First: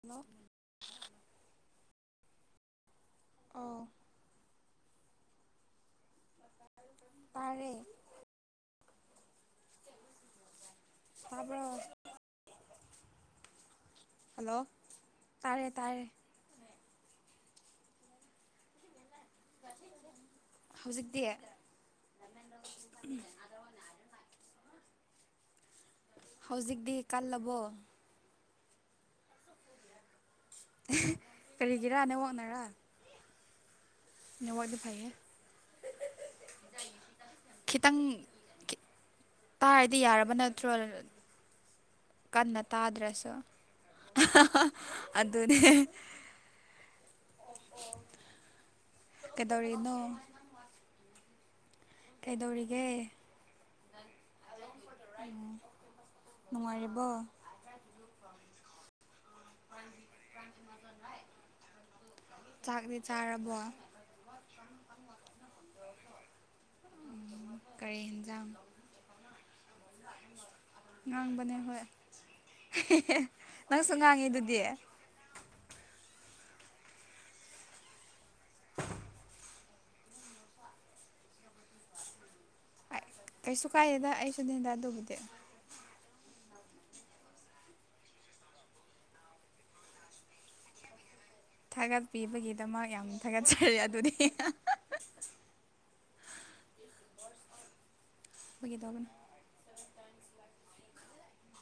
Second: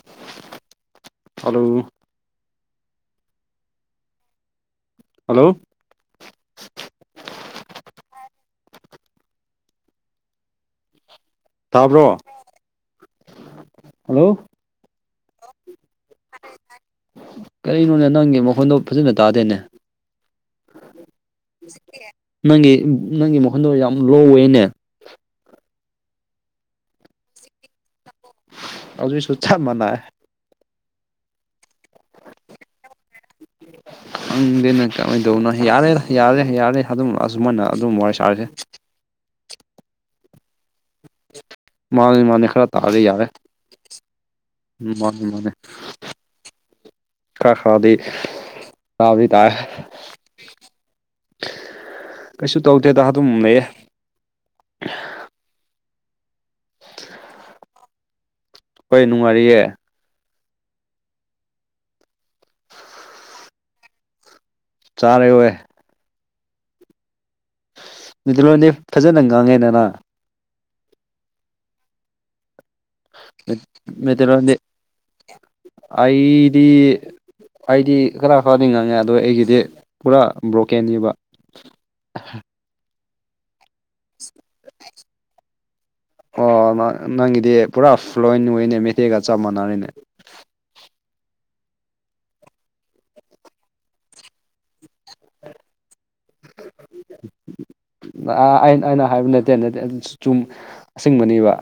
hello hello ꯑꯎ hello ꯄꯥꯏꯔꯦ ꯇꯥꯕ꯭ꯔꯣ ꯇꯥꯕ꯭ꯔꯣ ꯍꯜꯂꯣ ꯇꯥꯥꯏꯔꯦ ꯇꯥꯥꯏꯔꯦ ꯀꯔꯤꯅꯣꯅꯦ ꯅꯪꯒꯤ ꯃꯈꯣꯟꯗꯣ ꯐꯖꯅ ꯇꯥꯗꯦꯅꯦ ꯍꯧꯖꯤꯛꯇꯤ ꯅꯪꯒꯤ ꯅꯪꯒꯤ ꯃꯈꯣꯟꯗꯣ ꯌꯥꯝ ꯂꯣ ꯑꯣꯏꯋꯦꯅꯦ ꯍꯧꯖꯤꯛꯇꯤ ꯀꯜꯂꯕꯣ ꯑꯗꯨꯁꯨ ꯆꯞꯃꯥꯟꯅꯥ ꯀꯔꯤꯒꯤꯔꯥ ꯅꯦꯠꯋꯥꯛꯅꯔ ꯪꯗꯅ ꯀꯃꯥꯏꯅ ꯇꯧꯕꯅꯣ ꯌꯥꯔꯦ ꯌꯥꯔꯦ ꯌꯥꯔꯦ ꯑꯗꯨꯝ ꯑꯁꯨꯃꯥꯏꯅ ꯑꯗꯨꯝ ꯈꯤꯇꯪ ꯋꯥꯔꯤ ꯁꯥꯔꯁꯦ ꯇꯥꯔꯗꯤ ꯌꯥꯔꯕ ꯅꯠꯇ꯭ꯔꯣ ꯃꯥꯥꯟ ꯃꯥꯥꯟꯅꯦ ꯀꯟꯅ ꯈꯔ ꯇꯥꯔꯗꯤ ꯌꯥꯔꯦ ꯇꯥꯗ꯭ꯔꯁꯨ ꯎꯝ ꯃꯥꯅꯦ ꯃꯥꯅꯦ ꯑꯗꯨꯅꯦ ꯈꯔ ꯈꯥꯗꯤ ꯇꯥꯗꯤ ꯇꯥꯏ ꯀꯩꯗꯧꯔꯤꯅꯣ ꯀꯩꯁꯨ ꯀꯩꯗꯧꯔꯤꯒꯦ ꯇꯧꯗꯦꯗ ꯑꯗꯨꯝ ꯂꯩꯌꯦ ꯅꯨꯡꯉꯥꯏꯔꯤꯕꯣ ꯍꯣꯏ ꯅꯨꯡꯉꯥꯏꯔꯤꯌꯦ ꯆꯥꯛꯗꯤ ꯆꯥꯔꯕꯣ ꯆꯥꯔꯦ ꯀꯔꯤ ꯌꯦꯟꯖꯥꯡ ꯃꯤꯇꯩꯂꯣꯟꯗꯤ ꯐꯖꯟꯅ ꯉꯥꯡꯉꯦ ꯅꯦꯅꯥ ꯉꯥꯡꯕꯅꯦ ꯍꯣꯏ ꯅꯪꯁꯨ ꯉꯥꯡꯉꯤ ꯃꯩꯇꯩꯂꯣꯟꯗꯤ ꯑꯗꯨꯗꯤ ꯑꯩꯗꯤ ꯑꯩꯗꯤ ꯈꯔ ꯈꯔꯗꯤ ꯉꯪꯉꯦ ꯑꯗꯨꯗ ꯑꯩꯒꯤꯗꯤ ꯄꯨꯔꯥ ꯕ꯭ꯔꯣꯀꯦꯟꯅꯦꯕ [inaudible] ꯀꯩꯁꯨ ꯀꯥꯏꯗꯦꯗ ꯑꯩꯁꯨ ꯅꯦꯗ ꯑꯗꯨꯕꯨꯗꯤ ꯑꯣ ꯅꯪꯒꯤꯗꯤ ꯄꯨꯔꯥ ꯐ꯭ꯂꯣꯏꯟ ꯑꯣꯏꯅꯦ ꯃꯩꯇꯩꯒ ꯆꯞ ꯃꯥꯟꯅꯔꯤꯅꯦ ꯊꯥꯒꯠꯄꯤꯕꯒꯤꯗꯃꯛ ꯌꯥꯝ ꯊꯥꯒꯠꯆꯔꯤ ꯑꯗꯨꯗꯤ ꯐꯥꯒꯤ ꯑꯩꯅ ꯑꯩꯅ ꯇꯧꯕꯅꯤ ꯍꯥꯏꯕ ꯅꯠꯇꯦ ꯅꯠꯇꯦ ꯆꯨꯝ ꯑꯁꯤꯡꯕꯅꯦꯕ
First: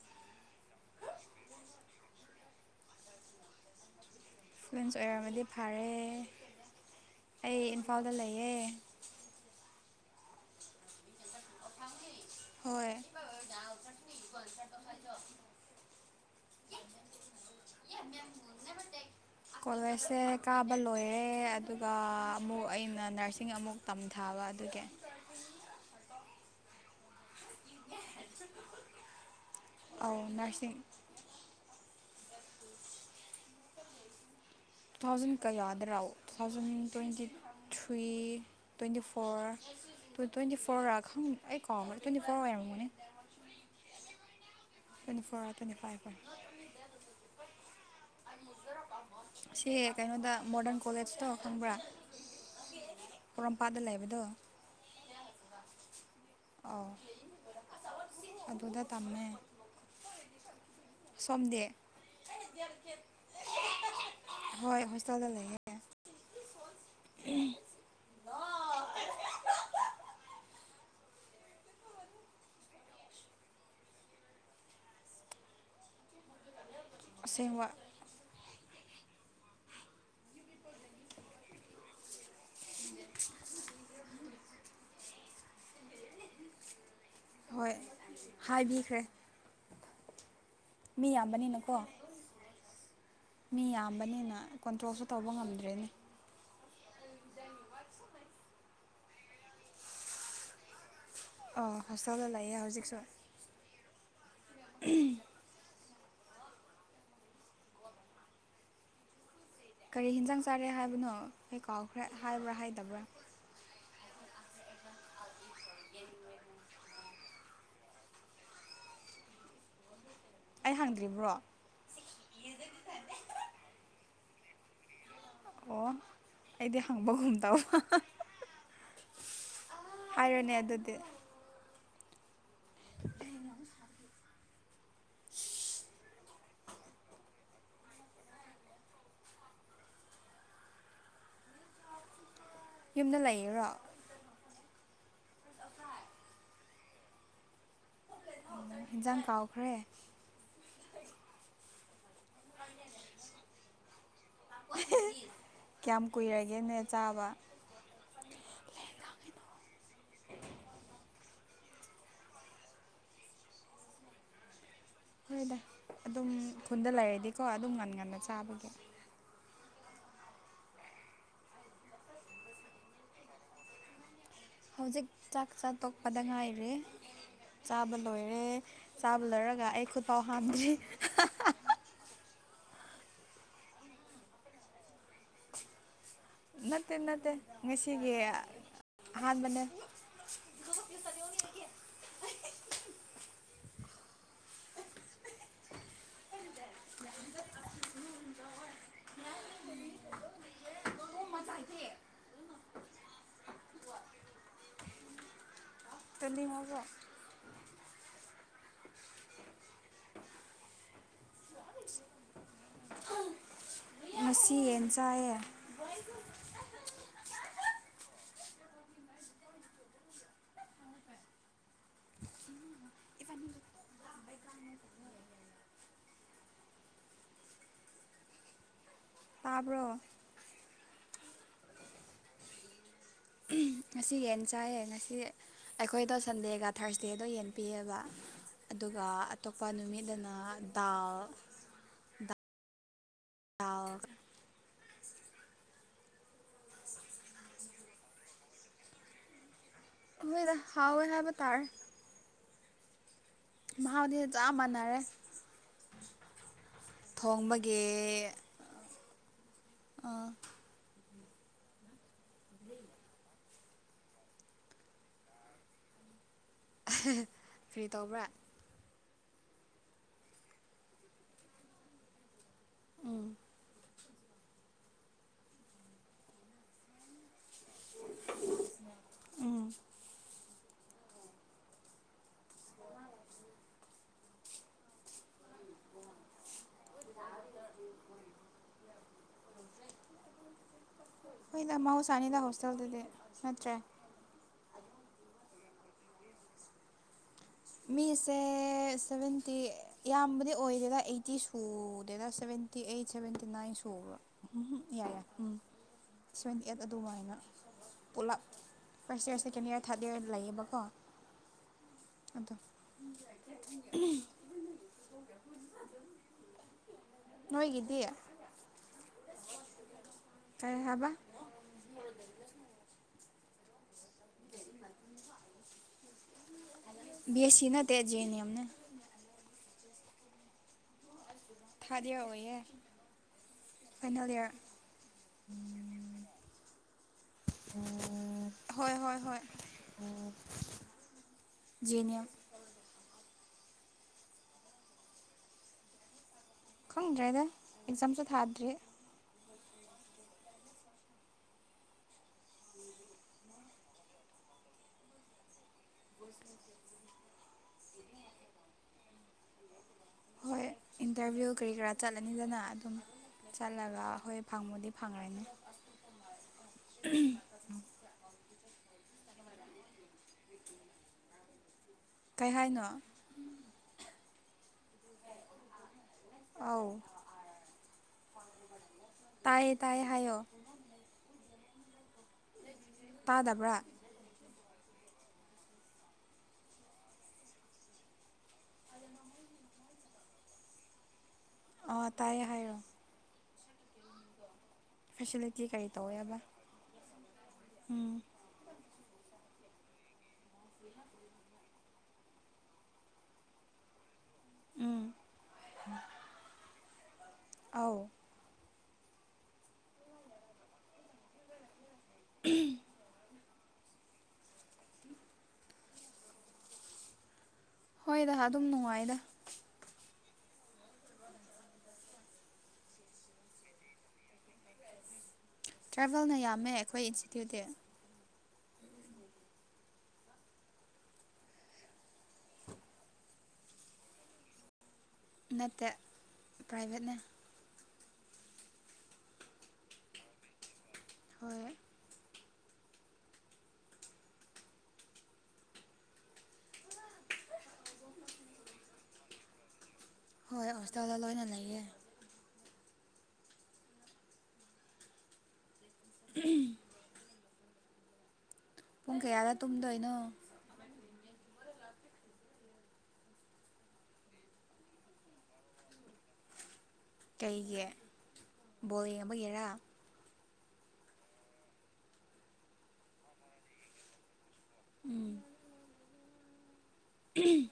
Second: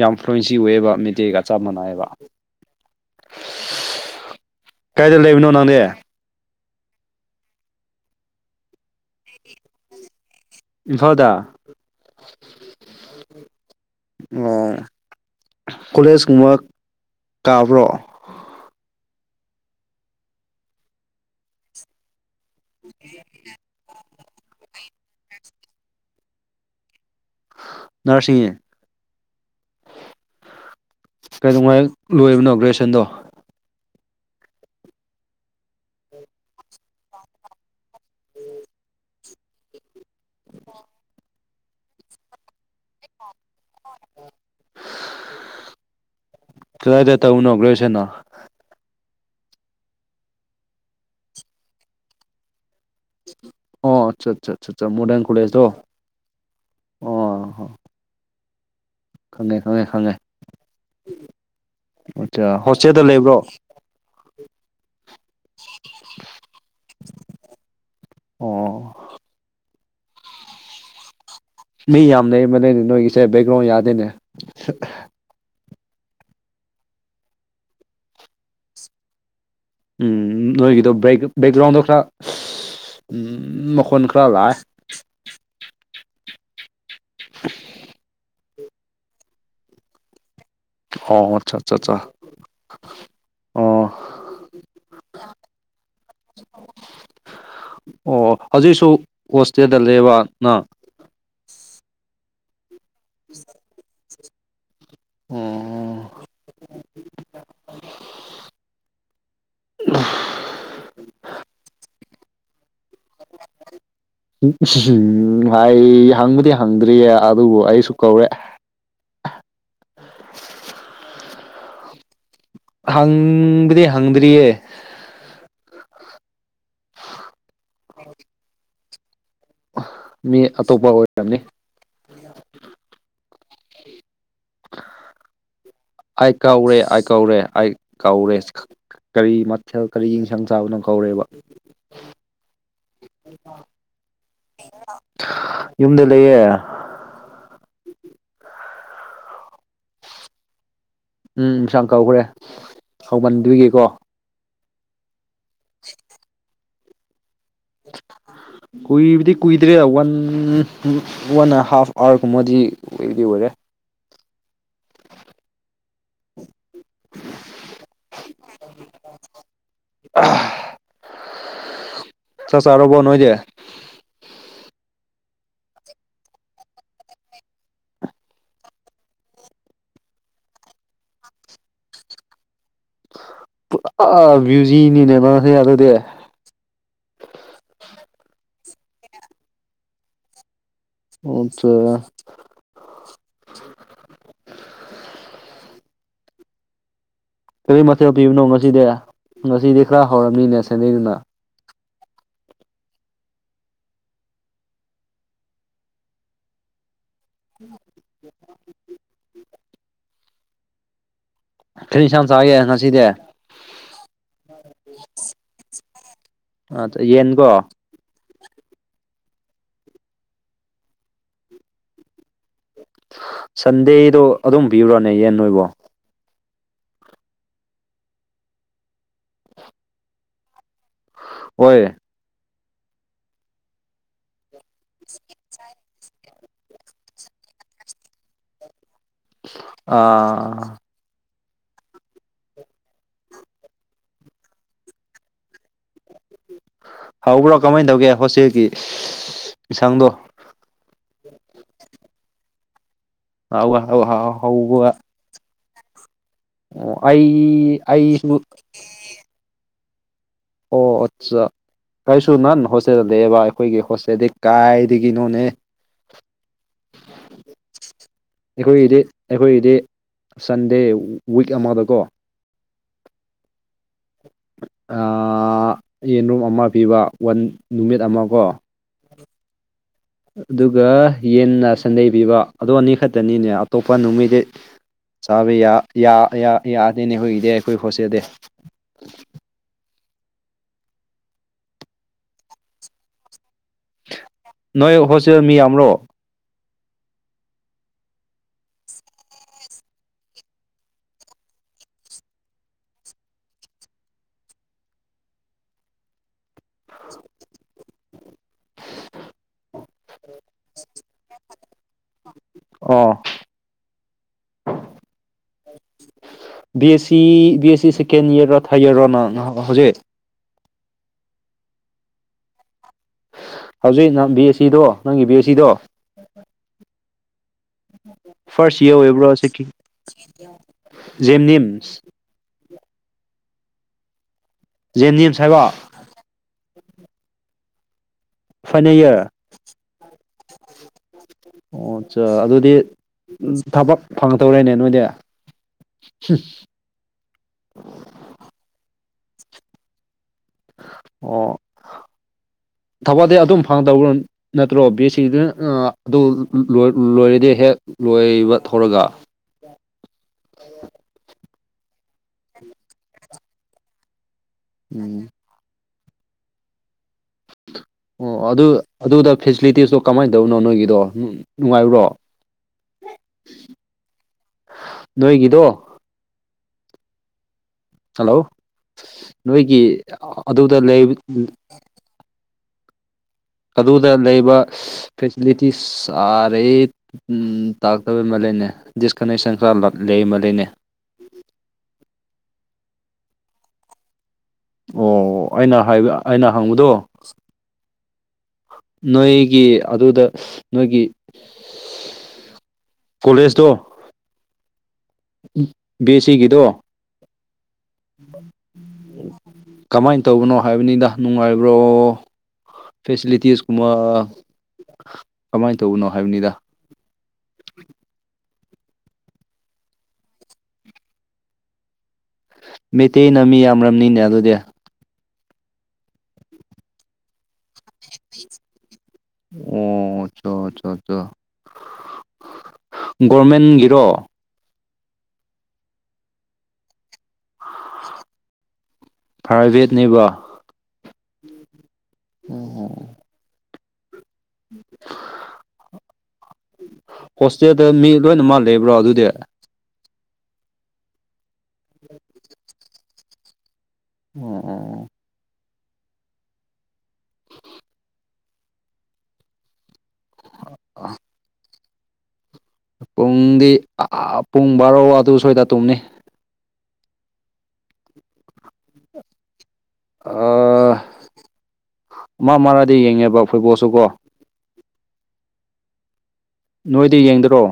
ꯌꯥꯝ ꯐ꯭ꯂꯨꯋꯟꯁꯤ ꯑꯣꯏꯋꯦꯕ ꯃꯩꯇꯩꯒ ꯆꯞ ꯃꯅꯥꯏꯑꯦꯕ ꯐ꯭ꯂꯨꯋꯟ ꯀꯥꯏꯗ ꯑꯣꯏꯔꯝꯃꯗꯤ ꯂꯩꯕꯅꯣ ꯅꯪꯗꯤ ꯐꯔꯦ ꯑꯩ ꯏꯝꯐꯥꯜꯗ ꯂꯩꯌꯦ ꯏꯝꯐꯥꯜꯗ ꯍꯣꯏ ꯀꯣꯂꯦꯖꯀꯨꯝꯕ ꯀꯥꯕ꯭ꯔꯣ ꯀꯣꯂꯦꯖꯁꯦ ꯀꯥꯕ ꯂꯣꯏꯔꯦ ꯑꯗꯨꯒ ꯑꯃꯨꯛ ꯑꯩꯅ ꯅꯔꯁꯤꯡ ꯑꯃꯨꯛ ꯇ ꯊꯥꯕ ꯑꯗꯨꯒꯤ ꯅꯔꯁꯤꯡꯅꯦ ꯑꯧ ꯅꯔꯁꯤꯡ ꯀꯩꯗꯧꯉꯥꯏ ꯂꯣꯏꯕꯅꯣ ꯒ꯭ꯔꯦꯖꯨꯌꯦꯁꯟꯗꯣ ꯇꯨ ꯊꯥꯎꯖꯟ ꯀꯌꯥꯗ꯭ꯔꯥ two thousand twenty three twenty four twenty four ꯔ ꯑꯩ ꯀꯥꯎ ꯇ꯭ꯋꯦꯟꯇꯤ ꯐꯣꯔ ꯑꯣꯏꯔꯝꯒꯅꯦ ꯐꯥꯏꯚꯔꯥ ꯀꯗꯥꯥꯏꯗ ꯇꯧꯕꯅꯣ ꯒ꯭ꯔꯦꯖꯨꯌꯦꯁꯟ ꯅ ꯁꯤ ꯀꯩꯅꯣꯗ ꯃꯣꯗꯔꯟ ꯀꯣꯂꯦꯖ ꯇꯣ ꯈꯪꯕ꯭ꯔꯥ ꯄꯣꯔꯣꯝꯄꯥꯠꯇ ꯑꯣ ꯂꯩꯕꯗꯣ ꯑꯆꯥ ꯑꯆꯥ ꯃꯣꯗꯔꯟ ꯀꯣꯂꯦꯖꯇꯣ ꯑꯧ ꯑꯣ ꯑꯗꯨꯗ ꯇꯝꯃꯦ ꯈꯪꯉꯦ ꯈꯪꯉꯦ ꯈꯪꯉꯦ ꯁꯣꯝꯗꯤ ꯑꯆꯥ ꯍꯣꯁꯇꯦꯜꯗ ꯂꯩꯕ꯭ꯔꯣ ꯍꯣꯏ ꯍꯣꯁꯇꯦꯜꯗ ꯂꯩꯌꯦꯦ ꯑꯣ ꯃꯤ ꯌꯥꯝ ꯂꯩꯕꯅꯦ ꯅꯣꯏꯒꯤꯁꯦ ꯕꯦꯛꯒ꯭ꯔꯥꯎꯟ ꯌꯥꯗꯦꯅꯦ ꯑꯁꯦꯡꯕ ꯎꯝ ꯅꯣꯏꯒꯤꯗꯣ ꯕꯦꯛ ꯕꯦꯛꯒ꯭ꯔꯥꯎꯟꯗꯣ ꯈꯔ ꯎꯝ ꯃꯈꯣꯟ ꯈ꯭ꯔ ꯂꯥꯛꯑꯦ ꯍꯣꯏ ꯍꯥꯏꯕꯤꯈ꯭ꯔꯦ ꯃꯤ ꯑꯣ ꯑꯆꯥ ꯑꯆꯥ ꯌꯥꯝꯕꯅꯤꯅꯀꯣ ꯑꯆꯥ ꯃꯤ ꯌꯥꯝꯕꯅꯤꯅ ꯀꯣꯟꯇ꯭ꯔꯣꯜꯁꯨ ꯇꯧꯕ ꯉꯝꯗ꯭ꯔꯦꯅꯦ ꯑꯣ ꯍꯧꯖꯤꯛꯁꯨ ꯍꯣꯁꯇꯦꯜꯗ ꯂꯩꯑꯕ ꯅꯪ ꯑ ꯍꯣꯁꯇꯦꯜꯗ ꯂꯌꯦ ꯍꯧꯖꯤꯛꯁꯨ ꯎꯝ ꯎꯝ ꯀꯔꯤ ꯍꯤꯟꯖꯥꯡ ꯆꯥꯔꯦ ꯍꯥꯏꯕꯅꯣ ꯑꯩ ꯀꯥꯎꯈ꯭ꯔꯦ ꯍꯥꯏꯕ꯭ꯔꯥ ꯍꯥꯏꯗꯕ꯭ꯔꯥ ꯍꯥꯏ ꯍꯪꯕꯨꯗꯤ ꯍꯪꯗ꯭ꯔꯤꯌꯦ ꯑꯗꯨꯕꯨ ꯑꯩꯁꯨ ꯀꯧꯔꯦ ꯑꯩ ꯍꯪꯗ꯭ꯔꯤꯕ꯭ꯔꯣ ꯍꯪꯗꯔꯤ ꯍꯪꯗ꯭ꯔꯤꯌꯦ ꯑꯣ ꯑꯩꯗꯤ ꯍꯪꯕꯒꯨꯝ ꯇꯧꯕ ꯃꯤ ꯍꯥꯏꯔꯣꯅꯦ ꯑꯇꯣꯞꯄ ꯑꯗꯨꯗꯤ ꯑꯣꯏꯔꯝꯅꯤ [inaudible] ꯑꯩ ꯀꯥꯎꯔꯦ ꯑꯩ ꯀꯥꯎꯔꯦ ꯑꯩ ꯀꯥꯎꯔꯦ ꯀꯔꯤ ꯃꯊꯦꯜ ꯀꯔꯤ ꯌꯦꯟꯁꯥꯡ ꯆꯥꯕꯅꯣ ꯀꯧꯔꯦꯕ ꯌꯨꯝꯗ ꯂꯩꯌꯦꯔꯣ ꯌꯨꯝꯗ ꯂꯩꯌꯦ ꯏꯟꯁꯥꯡ ꯀꯥꯎꯈ꯭ꯔꯦ ꯎꯝ ꯏꯟꯁꯥꯡ ꯀꯧꯈ꯭ꯔꯦ ꯍꯥꯎꯃꯟꯗꯨꯒꯤꯀꯣ ꯀꯌꯥꯝ ꯀꯨꯏꯔꯒꯦꯅꯦ ꯆꯥꯕ ꯀꯨꯏꯕꯗꯤ ꯀꯨꯏꯗ꯭ꯔꯦ ꯋꯥꯟ ꯋꯥꯟꯅ ꯍꯥꯐ ꯑꯋꯥꯔ ꯀꯨꯝ ꯃꯗꯤ ꯎꯗꯤ ꯑꯣꯏꯔꯦ ꯍꯣꯏꯗ ꯑꯗꯨꯝ ꯈꯨꯟꯗ ꯂꯩꯔꯗꯤꯀꯣ ꯑꯗꯨꯝ ꯉꯟ ꯉꯟꯅ ꯆꯥꯕꯒꯤ ꯆꯆꯥꯔꯕꯣ ꯅꯣꯏꯗꯤ ꯍꯧꯖꯤꯛ ꯆꯥꯛ ꯆꯥ ꯇꯣꯛꯄꯗ ꯉꯥꯏꯔꯤ ꯆꯥꯕ ꯂꯣꯏꯔꯦ ꯆꯥꯕ ꯂꯣꯏꯔꯒ ꯑꯩ ꯈꯨꯠꯐꯥꯎ ꯍꯥꯝꯗꯔ꯭ꯤ ꯄꯨꯔꯥ ꯕꯤꯖꯤꯅꯤꯅꯦ ꯅꯪꯁꯦ ꯑꯗꯨꯗꯤ ꯅꯠꯇꯦ ꯅꯠꯇꯦ ꯉꯁꯤꯒꯤ ꯑꯍꯥꯟꯕꯅꯦ [unintelligible] ꯀꯔꯤ ꯃꯊꯦꯜ ꯄꯤꯕꯅꯣ ꯉꯁꯤꯗꯤ ꯉꯁꯤꯗꯤ ꯈꯔ ꯍꯧꯔꯝꯅꯤꯅꯦ ꯁꯟꯗꯦꯅꯤꯅ [inaudible] [unintelligible] [unintelligible] ꯀꯔꯤ ꯌꯦꯟꯁꯥꯡ ꯆꯥꯒꯦ ꯉꯁꯤꯗꯤ ꯉꯁꯤ ꯌꯦꯟ ꯆꯥꯏꯌꯦ [unintelligible] ꯁꯟꯗꯦꯗꯣ ꯑꯗꯨꯝ ꯄꯤꯕ꯭ꯔꯣꯅꯦ ꯌꯦꯟ ꯅꯣꯏꯕꯣ ꯇꯥꯕ꯭ꯔꯣ ꯍꯣꯏ ꯉꯁꯤ ꯌꯦꯟ ꯆꯥꯏꯌꯦ ꯉꯁꯤ ꯑꯩꯈꯣꯏꯗꯣ ꯁꯟꯗꯦꯒ ꯊꯥꯔꯁꯗꯦꯗꯣ ꯌꯦꯟ ꯄꯤꯌꯦꯕ ꯑꯗꯨꯒ ꯑꯇꯣꯞꯄ ꯅꯨꯃꯤꯠꯗꯅ ꯑꯥ ꯗꯥꯜ ꯗꯥꯜ ꯍꯥꯎꯕ꯭ꯔꯣ ꯀꯃꯥꯏꯅ ꯇꯧꯒꯦ ꯍꯣꯁꯇꯦꯜꯒꯤ ꯏꯟꯁꯥꯡꯗꯣ ꯍꯣꯏꯗ ꯍꯥꯎꯋꯦ ꯍꯥꯏꯕ ꯇꯥꯔ ꯆꯞ ꯃꯥꯟꯅꯔꯦ [unintelligible] ꯑꯣ ꯑꯩ ꯊꯣꯡꯕꯒꯤ ꯑꯩꯁꯨ ꯑꯥ ꯑꯣ ꯑꯠꯆꯥ ꯀꯔꯤꯁꯨ ꯅꯍꯥꯟ ꯍꯣꯁꯇꯦꯜ ꯂꯩꯌꯦꯕ ꯑꯩꯈꯣꯏꯒꯤ ꯍꯣꯁꯇꯦꯜꯗꯤ ꯀꯥꯏꯗꯒꯤꯅꯣꯅꯦ ꯀ꯭ꯔꯤ ꯇꯧꯕ꯭ꯔꯥ ꯑꯩꯈꯣꯏꯒꯤꯗꯤ ꯑꯩꯈꯣꯏꯒꯤꯗꯤ ꯁꯟꯗꯦ ꯋꯤꯛ ꯑꯃꯗꯀꯣ ꯑꯥ ꯌꯦꯟꯔꯨꯝ ꯑꯃ ꯄꯤꯕ ꯋꯥꯟ ꯅꯨꯃꯤꯠ ꯑꯃꯀꯣ ꯎꯝ ꯑꯗꯨꯒ ꯌꯦꯟꯅ ꯁꯟꯗꯦ ꯄꯤꯕ ꯑꯗꯨ ꯑꯅꯤ ꯈꯛꯇꯅꯤꯅꯦ ꯑꯇꯣꯞꯄ ꯅꯨꯃꯤꯗꯤ ꯆꯥꯕ ꯌꯥ ꯌꯥ ꯌꯥ ꯌꯥꯗꯦꯅꯦ ꯑꯩꯈꯣꯏꯒꯤꯗꯤ ꯑꯩꯈꯣꯏ ꯍꯣꯁꯇꯦꯜ ꯗꯤ [inaudible] ꯍꯣꯏꯗ ꯃꯍꯧꯁꯥꯅꯤꯗ ꯍꯣꯁꯇꯦꯜꯗꯗꯤ ꯅꯠꯇ꯭ꯔꯦ ꯅꯣꯏ ꯍꯣꯁꯦꯜ ꯃꯤ ꯌꯥꯝꯕ꯭ꯔꯣ ꯃꯤꯁꯦ ꯁꯚꯦꯟꯇꯤ ꯌꯥꯝꯕꯗꯤ ꯑꯣꯏꯗꯦꯗ ꯑꯩꯠꯇꯤ ꯁꯨꯗꯦꯔ ꯁꯦꯟꯇ ꯁꯦꯟꯇꯤ ꯑꯩꯠ ꯁꯚꯦꯟꯇꯤ ꯅꯥꯏꯟ ꯁꯨꯕ꯭ꯔꯣ ꯎꯝꯝ ꯌꯥꯏ ꯌꯥꯏ ꯎꯝ ꯁꯚꯦꯟꯇꯤ ꯑꯩꯠ ꯑꯗꯨꯃꯥꯏꯅ ꯄꯨꯂꯞ first year second year third year ꯂꯩꯌꯦꯕꯀꯣ ꯑꯗꯣ ꯑꯣ B S C S C ꯅꯣꯏꯒꯤꯗꯤ ꯁꯦꯀꯦꯟ ꯏꯌꯔꯣ ꯊꯥꯔꯗꯌꯥꯔ ꯅꯪ ꯍꯧꯖꯤꯛ ꯀꯔꯤ ꯍꯥꯏꯕ ꯍꯧꯖꯤꯛ ꯅꯪ ꯕꯤ ꯑꯦꯁ ꯁꯤꯗꯣ ꯅꯪꯒꯤ ꯕꯤ ꯑꯦꯁ ꯁꯤꯗꯣ ꯕꯤ ꯑꯦꯁ ꯁꯤ ꯅꯠꯇꯦ ꯖꯦ ꯑꯦꯟ ꯑꯦꯝꯅꯦ ꯐꯥꯔꯁ ꯌꯔ ꯑꯣꯏꯕ꯭ꯔꯣ ꯁꯦꯀꯦꯟ ꯖꯦꯝꯅꯤꯝꯁ ꯊꯥꯗꯤꯦ ꯑꯣꯏꯌꯦ ꯐꯥꯅꯦꯟ ꯋꯥꯔ ꯖꯦꯅꯤꯝꯁ ꯍꯥꯏꯕꯣ ꯎꯝ ꯍꯣꯏ ꯐꯥꯏꯅꯦꯜ ꯍꯣꯏ ꯏꯌꯥꯔ ꯍꯣꯏ ꯎꯝ ꯑꯣ ꯑꯠꯆꯥ ꯑꯗꯨꯗꯤ ꯊꯕꯛ ꯐꯪꯉꯛꯇꯧꯔꯦꯅꯦ ꯅꯣꯏꯗꯤ ꯈꯪꯗ꯭ꯔꯦꯗ ꯑꯦꯛꯖꯥꯝꯁꯨ ꯊꯥꯗ꯭ꯔꯤ ꯑꯣ ꯊꯧꯕꯥꯜꯗꯩ ꯑꯗꯨꯝ ꯐꯪꯗꯧ ꯅꯠꯇ꯭ꯔꯣ ꯕꯤ ꯑꯦ ꯁꯤꯗꯨꯅ ꯑꯗꯨ ꯂꯣꯏ ꯂꯣꯏꯔꯗꯤ ꯍꯦꯛ ꯂꯣꯏꯕ ꯊꯧꯔꯒ ꯍꯣꯏ ꯏꯟꯇꯔꯚꯤꯌꯨ ꯀꯔꯤ ꯀꯔꯥ ꯆꯠꯂꯅꯤꯗꯅ ꯑꯗꯨꯝ ꯆꯠꯂꯒ ꯑꯩꯈꯣꯏ ꯐꯪꯕꯨꯗꯤ ꯎꯝ ꯐꯪꯉꯅꯤ ꯑꯣ ꯑꯗꯨ ꯑꯗꯨꯗ ꯐꯦꯁꯤꯂꯤꯇꯤꯁꯇꯣ ꯀꯃꯥꯏꯅ ꯇꯧꯕꯅꯣ ꯅꯣꯏꯒꯤꯗꯣ ꯅꯨꯡꯉꯥꯏꯕ꯭ꯔꯣ ꯀꯩ ꯍꯥꯏꯅꯣ ꯅꯣꯏꯒꯤꯗꯣ ꯑꯥꯎ ꯍꯜꯂꯣ ꯅꯣꯏꯒꯤ ꯇꯥꯏꯌꯦ ꯍꯥꯏꯌꯣ ꯑꯗꯨꯗ ꯇꯥꯗꯕ꯭ꯔꯥ ꯑꯗꯨꯗ ꯂꯩꯕ [inaudible] ꯐꯦꯁꯤꯂꯤꯇꯤꯁ ꯑꯔꯦ ꯇꯥꯇꯕ ꯃꯥꯜ ꯂꯦꯅꯦ ꯗꯤꯁꯀꯅꯦꯛꯁꯟ ꯈꯔ ꯃ ꯂꯩꯅꯦ ꯑꯥ ꯇꯥꯏꯌꯦ ꯍꯥꯏꯔꯣ ꯑꯣ ꯐꯦꯁꯤꯂꯤꯇꯤ ꯑꯩꯅ ꯀꯔꯤ ꯍꯥꯏꯕ ꯇꯧꯋꯦꯕ ꯑꯩꯅ ꯍꯪꯕꯗꯣ ꯎꯝ ꯅꯣꯏ ꯒꯤ ꯑꯗꯨꯗ ꯅꯣꯏꯒꯤ ꯀꯣꯂꯦꯖꯇꯣ ꯎꯝ ꯎ ꯕꯦ ꯑꯦ ꯁꯤꯒꯤꯗꯣ ꯑꯧ ꯀꯃꯥꯏꯅ ꯇꯧꯕꯅꯣ ꯍꯥꯏꯕꯅꯤꯗ ꯅꯨꯡꯉꯥꯏꯕ꯭ꯔꯣ ꯐꯦꯁꯤꯂꯤꯇꯤꯁ ꯃ ꯀꯃꯥꯏꯅ ꯇꯧꯕꯅꯣ ꯍꯥꯏꯕꯅꯤꯗ ꯍꯣꯏꯗ ꯑꯗꯨꯝ ꯅꯨꯡꯉꯥꯏꯗ ꯃꯩꯇꯩꯩꯅ ꯃꯤ ꯌꯥꯝꯔꯝꯅꯤꯅꯦ ꯑꯗꯨꯗꯤ ꯇ꯭ꯔꯥꯚꯦꯜꯅ ꯌꯥꯝꯃꯦ ꯑꯩꯈꯣꯏ ꯏꯟꯁꯇꯤꯇ꯭ꯌꯨꯠꯇꯤ ꯑꯣ ꯆꯆꯥ ꯆ ꯒꯣꯔꯃꯦꯟꯒꯤꯔꯣ ꯅꯠꯇꯦ ꯄ꯭ꯔꯥꯏꯚꯦꯠꯅꯦ ꯄ꯭ꯔꯥꯏꯚꯦꯠꯅꯦꯕ ꯍꯣꯏ ꯑꯣ [inaudible] ꯍꯣꯁꯇꯦꯜꯗ ꯃꯤ ꯂꯣꯏꯅꯃꯛ ꯂꯩꯕ꯭ꯔꯣ ꯑꯗꯨꯗꯤ ꯍꯣꯏ ꯍꯣꯁꯇꯦꯜꯗ ꯂꯣꯏꯅ ꯂꯩꯌꯦ ꯑꯣ ꯑꯣ [inaudible] ꯄꯨꯡ ꯀꯌꯥꯗ ꯇꯨꯝꯗꯣꯏꯅꯣ ꯑ ꯄꯨꯡꯗꯤ ꯑ ꯄꯨꯡ ꯕꯥꯔꯣ ꯑꯗꯨ ꯁ꯭ꯣꯏꯗ ꯇꯨꯝꯅꯤ ꯀꯩꯒꯤ ꯕꯣꯜ ꯌꯦꯡꯕꯒꯦꯔꯥ ꯑ ꯃꯥ ꯃꯥꯗꯤ ꯌꯦꯡꯉꯦꯕ ꯐꯨꯠꯕꯣꯜꯁꯨꯀꯣ ꯎꯝ ꯅꯣꯏꯗꯤ ꯌꯦꯡꯗ꯭ꯔꯣ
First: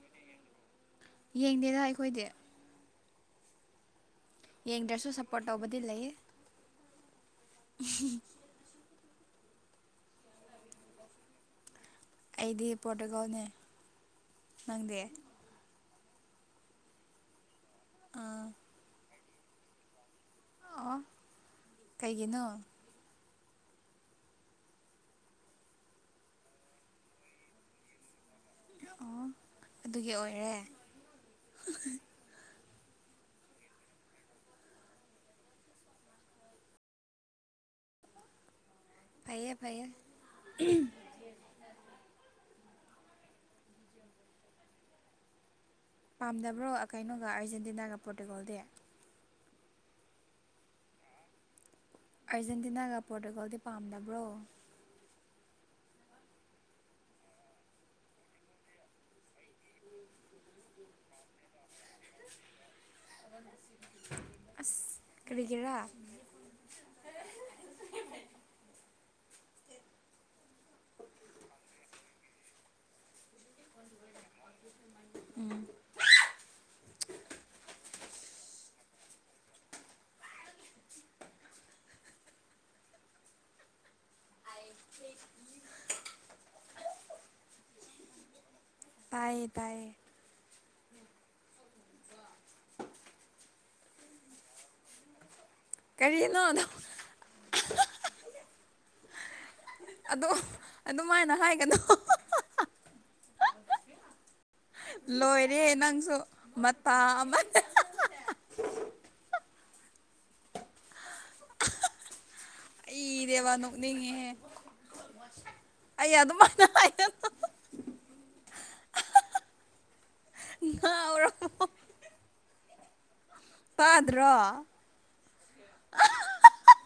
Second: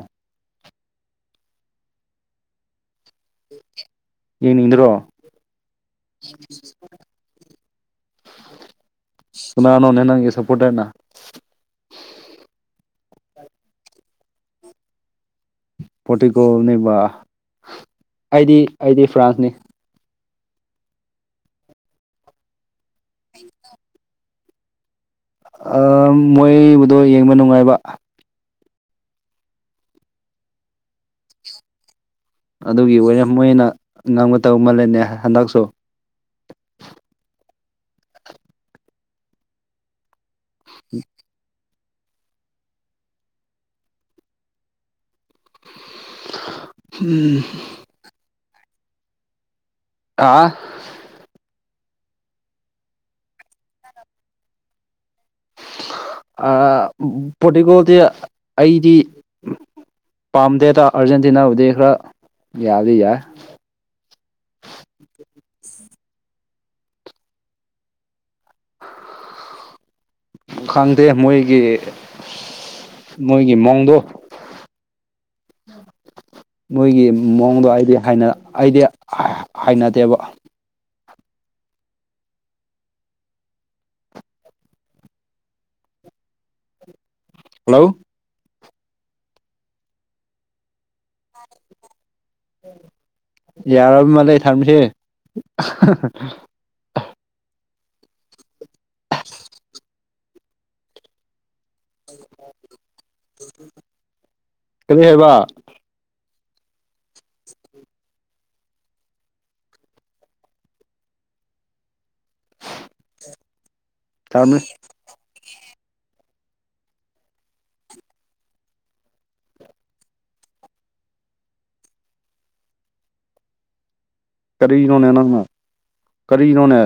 ꯌꯦꯡꯗꯦꯗ ꯑꯩꯈꯣꯏꯗꯤ [inaudible] ꯌꯦꯡꯗ꯭ꯔꯁꯨ ꯌꯦꯡꯅꯤꯡꯗ꯭ꯔꯣ ꯁꯞꯄꯣꯔꯠ ꯇꯧꯕꯗꯤ ꯂꯩꯌꯦ ꯎꯝꯍꯨꯝ ꯁꯀꯥꯅꯅꯣꯅꯦ ꯅꯪꯒꯤ ꯁꯄꯣꯔꯇ꯭ꯔꯅ ꯑꯩꯗꯤ ꯄꯣꯔꯇꯨꯒꯣꯜꯅꯦ ꯅꯪꯗꯤ ꯄꯣꯔꯇꯨꯒꯣꯜꯅꯦꯕ ꯑꯣ ꯑꯩꯗꯤ ꯑꯩꯗꯤ ꯐ꯭ꯔꯥꯟꯁꯅꯤ ꯑꯣ ꯀꯩꯒꯤꯅꯣ [unintelligible] ꯑ ꯃꯣꯏꯕꯨꯗꯣ ꯌꯦꯡꯕ ꯅꯨꯡꯉꯥꯏꯕ ꯑꯣ ꯑꯗꯨꯒꯤ ꯑꯣꯏꯔꯦ ꯑꯗꯨꯒꯤ ꯑꯣꯔꯦ ꯃꯣꯏꯅ ꯉꯝꯒꯗꯕ ꯃꯜꯂꯦꯅꯦ ꯍꯟꯗꯛꯁꯨ ꯐꯌꯦ ꯐꯩꯌꯦ ꯄꯥꯝꯗꯕ꯭ꯔꯣ ꯀꯩꯅꯣꯒ ꯑꯥꯔꯖꯦꯟꯇꯤꯅꯥꯒ ꯄꯣꯔꯇꯨꯒꯣꯜꯗꯤ ꯑꯥ ꯑꯥꯔꯖꯦꯟꯇꯤꯅꯥꯒ ꯄꯣꯔꯇꯨꯒꯜꯗꯤ ꯄꯥꯝꯗꯕ꯭ꯔꯣ ꯑ ꯄꯣꯔꯇꯤꯒꯣꯜꯗꯤ ꯑꯩꯗꯤ ꯄꯥꯝꯗꯦꯗ ꯑꯥꯔꯖꯦꯟꯇꯤꯅꯥꯕꯨꯗꯤ ꯈꯔ ꯌꯥꯗꯤ ꯌꯥꯏ ꯑꯁ ꯀꯔꯤꯒꯤꯔꯥ ꯈꯪꯗꯦ ꯃꯣꯏꯒꯤ ꯏꯁ ꯃꯣꯏꯒꯤ ꯃꯑꯣꯡꯗꯣ ꯃꯣꯏꯒꯤ ꯃꯑꯣꯡꯗꯣ ꯍꯥꯏꯗꯤ ꯍꯥꯏ ꯑꯩꯗꯤ ꯍꯥꯏꯅꯗꯦꯕ ꯍꯜꯂꯣ ꯇꯥꯏꯌꯦ ꯇꯥꯏꯌꯦ ꯌꯥꯔꯃꯂꯦ ꯊꯝꯁꯦ ꯀꯔꯤꯅꯣ ꯑꯍ ꯑꯗꯣ ꯑꯗꯨꯃꯥꯏꯅ ꯍꯥꯏꯒꯅꯣ ꯑꯍꯥꯍꯥꯍꯥ ꯀꯔꯤ ꯍꯥꯏꯕ ꯂꯣꯏꯔꯦ ꯅꯪꯁꯨ ꯃꯥꯇ ꯑꯃ ꯑꯩꯗꯦꯕꯥ ꯅꯣꯛꯅꯤꯡꯉꯦꯍꯦ ꯊꯝꯃꯦ ꯑꯩ ꯑꯗꯨꯃꯏꯅ ꯍꯥꯏꯒꯅꯣ ꯉꯎꯔꯕꯣ ꯇꯠ ꯀꯔꯤꯅꯣꯅꯦ ꯅꯪꯅ ꯀꯔꯤ ꯅꯣꯅꯦ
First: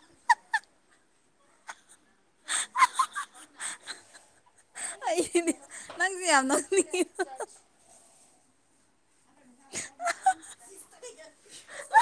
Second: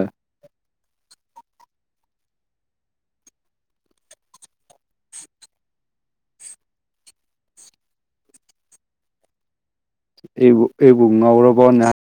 ꯑꯩꯗꯤꯅꯦ ꯅꯪꯁꯦ ꯌꯥꯝ ꯅꯣꯛꯅꯤꯡꯉꯤꯗ ꯑꯩ ꯕꯨ ꯑꯩꯕꯨ ꯉꯎꯔꯕꯣ ꯅꯦ